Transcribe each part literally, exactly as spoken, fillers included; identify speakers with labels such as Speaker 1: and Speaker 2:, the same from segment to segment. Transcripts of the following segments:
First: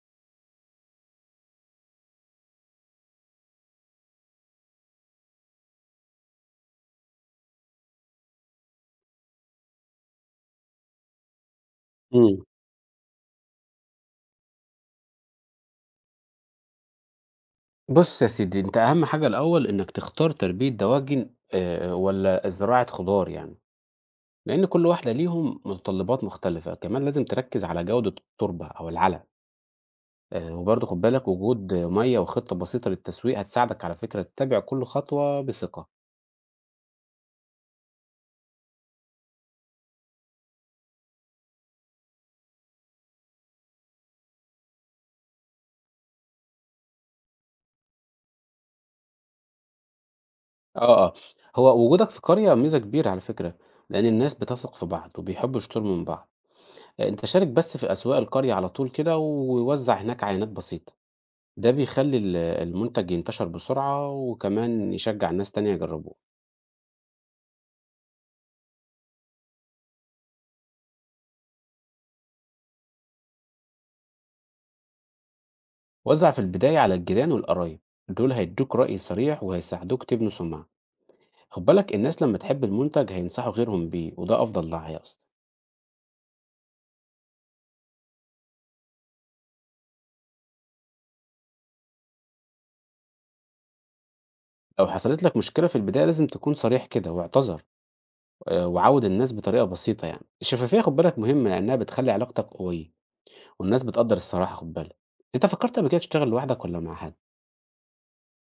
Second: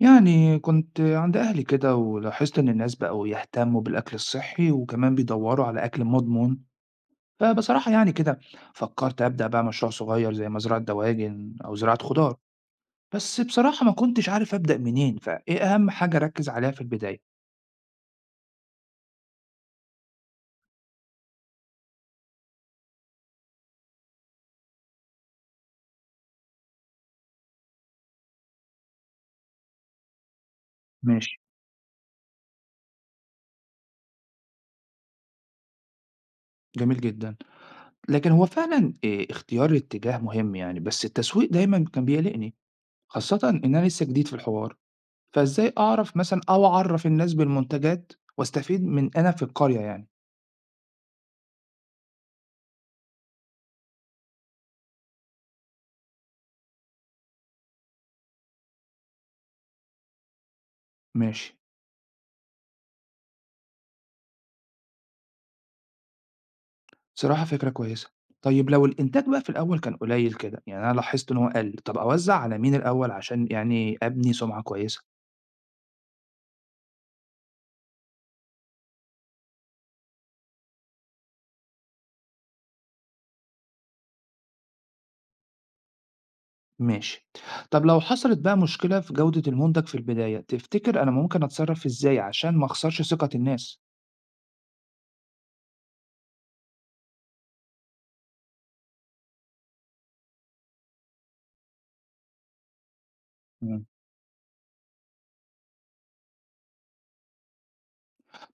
Speaker 1: يعني كنت عند أهلي كده ولاحظت إن الناس بقوا يهتموا بالأكل الصحي وكمان بيدوروا على أكل مضمون. فبصراحة يعني كده فكرت أبدأ بقى مشروع صغير زي مزرعة دواجن أو زراعة خضار.
Speaker 2: إمم.
Speaker 1: بس بصراحة ما كنتش عارف أبدأ منين، فإيه أهم حاجة أركز عليها في البداية؟
Speaker 2: بُص يا سيدي، أنت أهم حاجة الأول إنّك تختار تربية دواجن آآ والّا زراعة خضار يعني، لإن كل واحدة ليهم متطلبات مختلفة، كمان لازم تركّز على جودة التربة أو العلق، آآ وبرضه خُد بالك
Speaker 1: ماشي،
Speaker 2: وجود مَيّة وخطة بسيطة للتسويق هتساعدك على فكرة تتابع كل خطوة بثقة.
Speaker 1: جميل جدا. لكن هو فعلا إيه، اختيار الاتجاه مهم يعني، بس التسويق دايما كان بيقلقني، خاصة إن أنا لسه جديد في الحوار. فإزاي أعرف مثلا أو أعرف الناس بالمنتجات واستفيد من أنا في القرية يعني؟
Speaker 2: آه، آه، هو وجودك في قرية ميزة كبيرة على فكرة، لإن الناس بتثق في بعض وبيحبّوا يشتروا من بعض، آه، أنت شارك بس في أسواق القرية على طول كده ووزّع هناك عينات بسيطة.
Speaker 1: ماشي،
Speaker 2: ده بيخلّي ال المنتج ينتشر بسرعة، وكمان يشجّع ناس تانية يجرّبوه.
Speaker 1: بصراحة فكرة كويسة. طيب لو الإنتاج بقى في الأول كان قليل كده، يعني أنا لاحظت إن هو قَل، طَب أوزّع على مين الأول عشان يعني أبني سمعة كويسة؟
Speaker 2: وزّع في البداية على الجيران والقرايب، دول هيدّوك رأي صريح وهيساعدوك تبنوا سُمعة. خُد بالك الناس لمّا تحب المنتج هينصحوا غيرهم بيه، وده أفضل دعاية أصلًا.
Speaker 1: ماشي. طَب لو حصلت بقى مشكلة في جودة المنتج في البداية، تفتكر أنا ممكن أتصرّف إزاي عشان ما أخسرش ثقة الناس؟
Speaker 2: لو حصلت لك مشكلة في البداية لازم تكون صريح كده واعتذر، آآ وعوّد الناس بطريقة بسيطة يعني. الشفافية خُد بالك مهمة، لإنّها بتخلّي علاقتك قوية، والناس
Speaker 1: إمم.
Speaker 2: بتقدّر الصراحة خُد بالك. أنت فكّرت قبل كده تشتغل لوحدك والّا مع حد؟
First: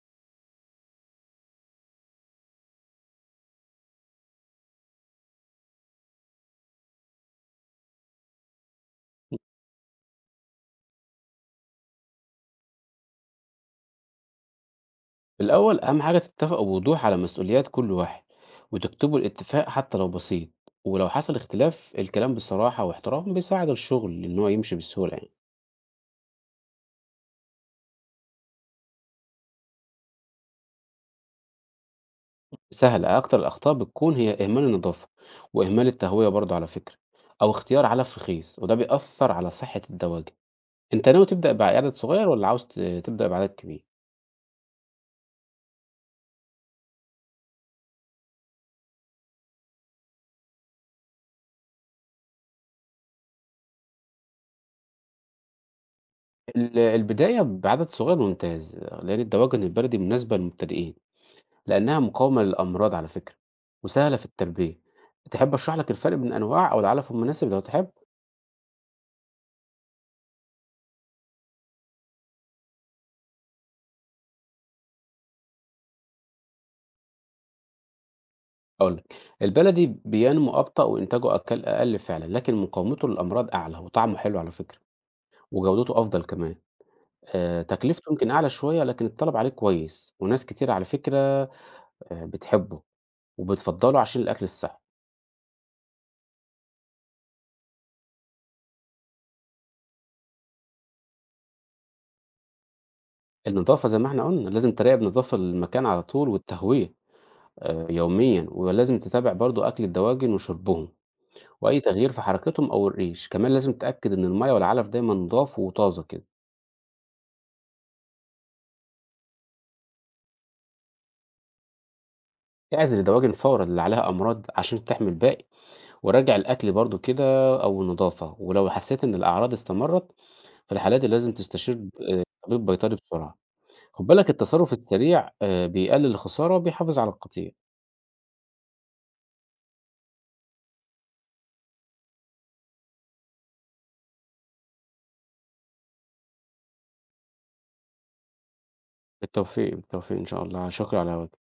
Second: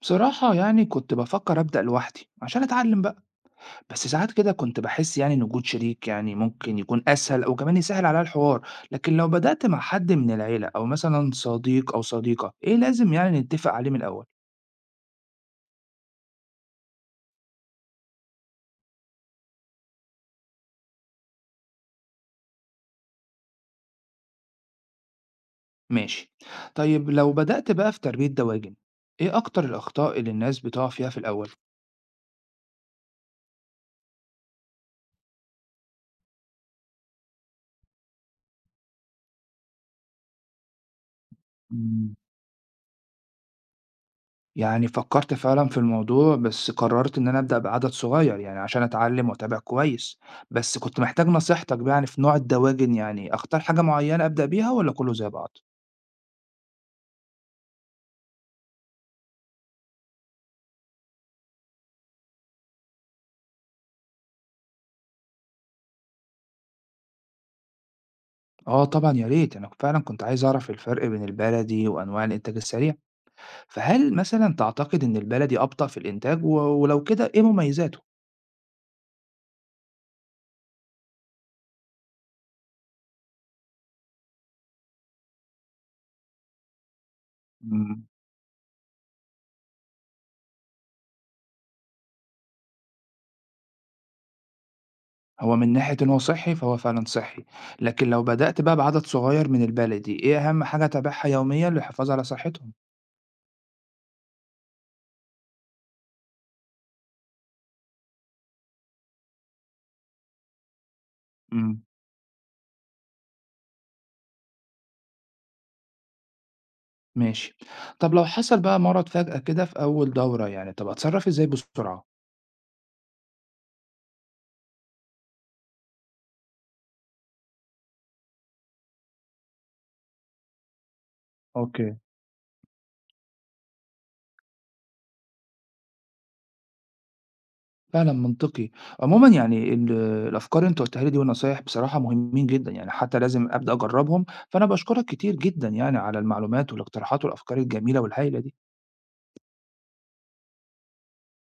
Speaker 1: بصراحة يعني كنت بافكّر أبدأ لوحدي عشان أتعلّم بقى. بس ساعات كده كنت باحس يعني إن وجود شريك يعني ممكن يكون أسهل أو كمان يسهّل عليَّ الحوار، لكن لو بدأت مع حد من العيلة أو مثلًا صديق أو صديقة، إيه لازم يعني نتفق عليه من الأول؟
Speaker 2: في الأول أهم حاجة تتفقوا بوضوح على مسؤوليات كل واحد وتكتبوا الاتفاق حتى لو بسيط، ولو حصل اختلاف الكلام بصراحة واحترام بيساعد الشغل إن هو يمشي بسهولة يعني.
Speaker 1: ماشي، طيب لو بدأت بقى في تربية دواجن، إيه أكتر الأخطاء اللي الناس بتقع فيها في الأول؟
Speaker 2: سهلة، أكتر الأخطاء بتكون هي إهمال النظافة وإهمال التهوية برضه على فكرة، أو اختيار علف رخيص وده بيأثر على صحة الدواجن. أنت ناوي تبدأ بعدد
Speaker 1: إمم.
Speaker 2: صغير ولا عاوز ت- تبدأ بعدد كبير؟
Speaker 1: يعني فكرت فعلًا في الموضوع، بس قررت إن أنا أبدأ بعدد صغير يعني عشان أتعلم وأتابع كويس، بس كنت محتاج نصيحتك بقى يعني في نوع الدواجن، يعني أختار حاجة معينة أبدأ بيها والّا كله زي بعض؟
Speaker 2: ال- البداية بعدد صغير ممتاز، لأن الدواجن البلدي مناسبة للمبتدئين، لأنها مقاومة للأمراض على فكرة، وسهلة في التربية. تحب أشرح لك الفرق بين الأنواع أو العلف المناسب لو تحب؟
Speaker 1: آه طبعًا يا ريت، أنا فعلًا كنت عايز أعرف الفرق بين البلدي وأنواع الإنتاج السريع، فهل مثلًا تعتقد إن البلدي أبطأ في الإنتاج و ولو كده إيه مميزاته؟
Speaker 2: أقول لك، البلدي بينمو أبطأ وإنتاجه أقل أقل فعلًا، لكن مقاومته للأمراض أعلى وطعمه حلو على فكرة، وجودته أفضل كمان. آآ
Speaker 1: إمم،
Speaker 2: تكلفته يمكن أعلى شوية، لكن الطلب عليه كويس، وناس كتير على فكرة آآ بتحبه وبتفضّله عشان الأكل الصحي.
Speaker 1: هو من ناحية إن هو صحّي فهو فعلًا صحّي، لكن لو بدأت بقى بعدد صغير من البلدي، إيه أهم حاجة أتابعها يوميًا للحفاظ على صحتهم؟
Speaker 2: النضافة زي ما إحنا قُلنا، لازم تراقب نضافة المكان على طول والتهوية آآ يوميًا، ولازم تتابع برضه أكل الدواجن وشربهم. وأي
Speaker 1: إمم،
Speaker 2: تغيير في حركتهم أو الريش، كمان لازم تتأكد إن المية والعلف دايما نضاف وطازة كده.
Speaker 1: ماشي. طب لو حصل بقى مرض فجأة كده في أول دورة يعني، طب أتصرّف إزاي بسرعة؟
Speaker 2: اعزل الدواجن فورا اللي عليها أمراض عشان تحمي الباقي، وراجع الأكل برضو كده أو النضافة، ولو حسيت إن الأعراض استمرت في الحالات دي لازم تستشير
Speaker 1: أوكي.
Speaker 2: آه، طبيب بيطري بسرعة. خد بالك التصرف السريع آه، بيقلل الخسارة وبيحافظ على القطيع.
Speaker 1: فعلًا منطقي. عمومًا يعني ال الأفكار اللي أنت قُلتها لي دي والنصايح بصراحة مهمين جدًا، يعني حتى لازم أبدأ أجرّبهم، فأنا باشكرك كتير جدًا يعني على المعلومات والاقتراحات والأفكار الجميلة والهايلة دي.
Speaker 2: بالتوفيق بالتوفيق إن شاء الله، شكرا على وجهك.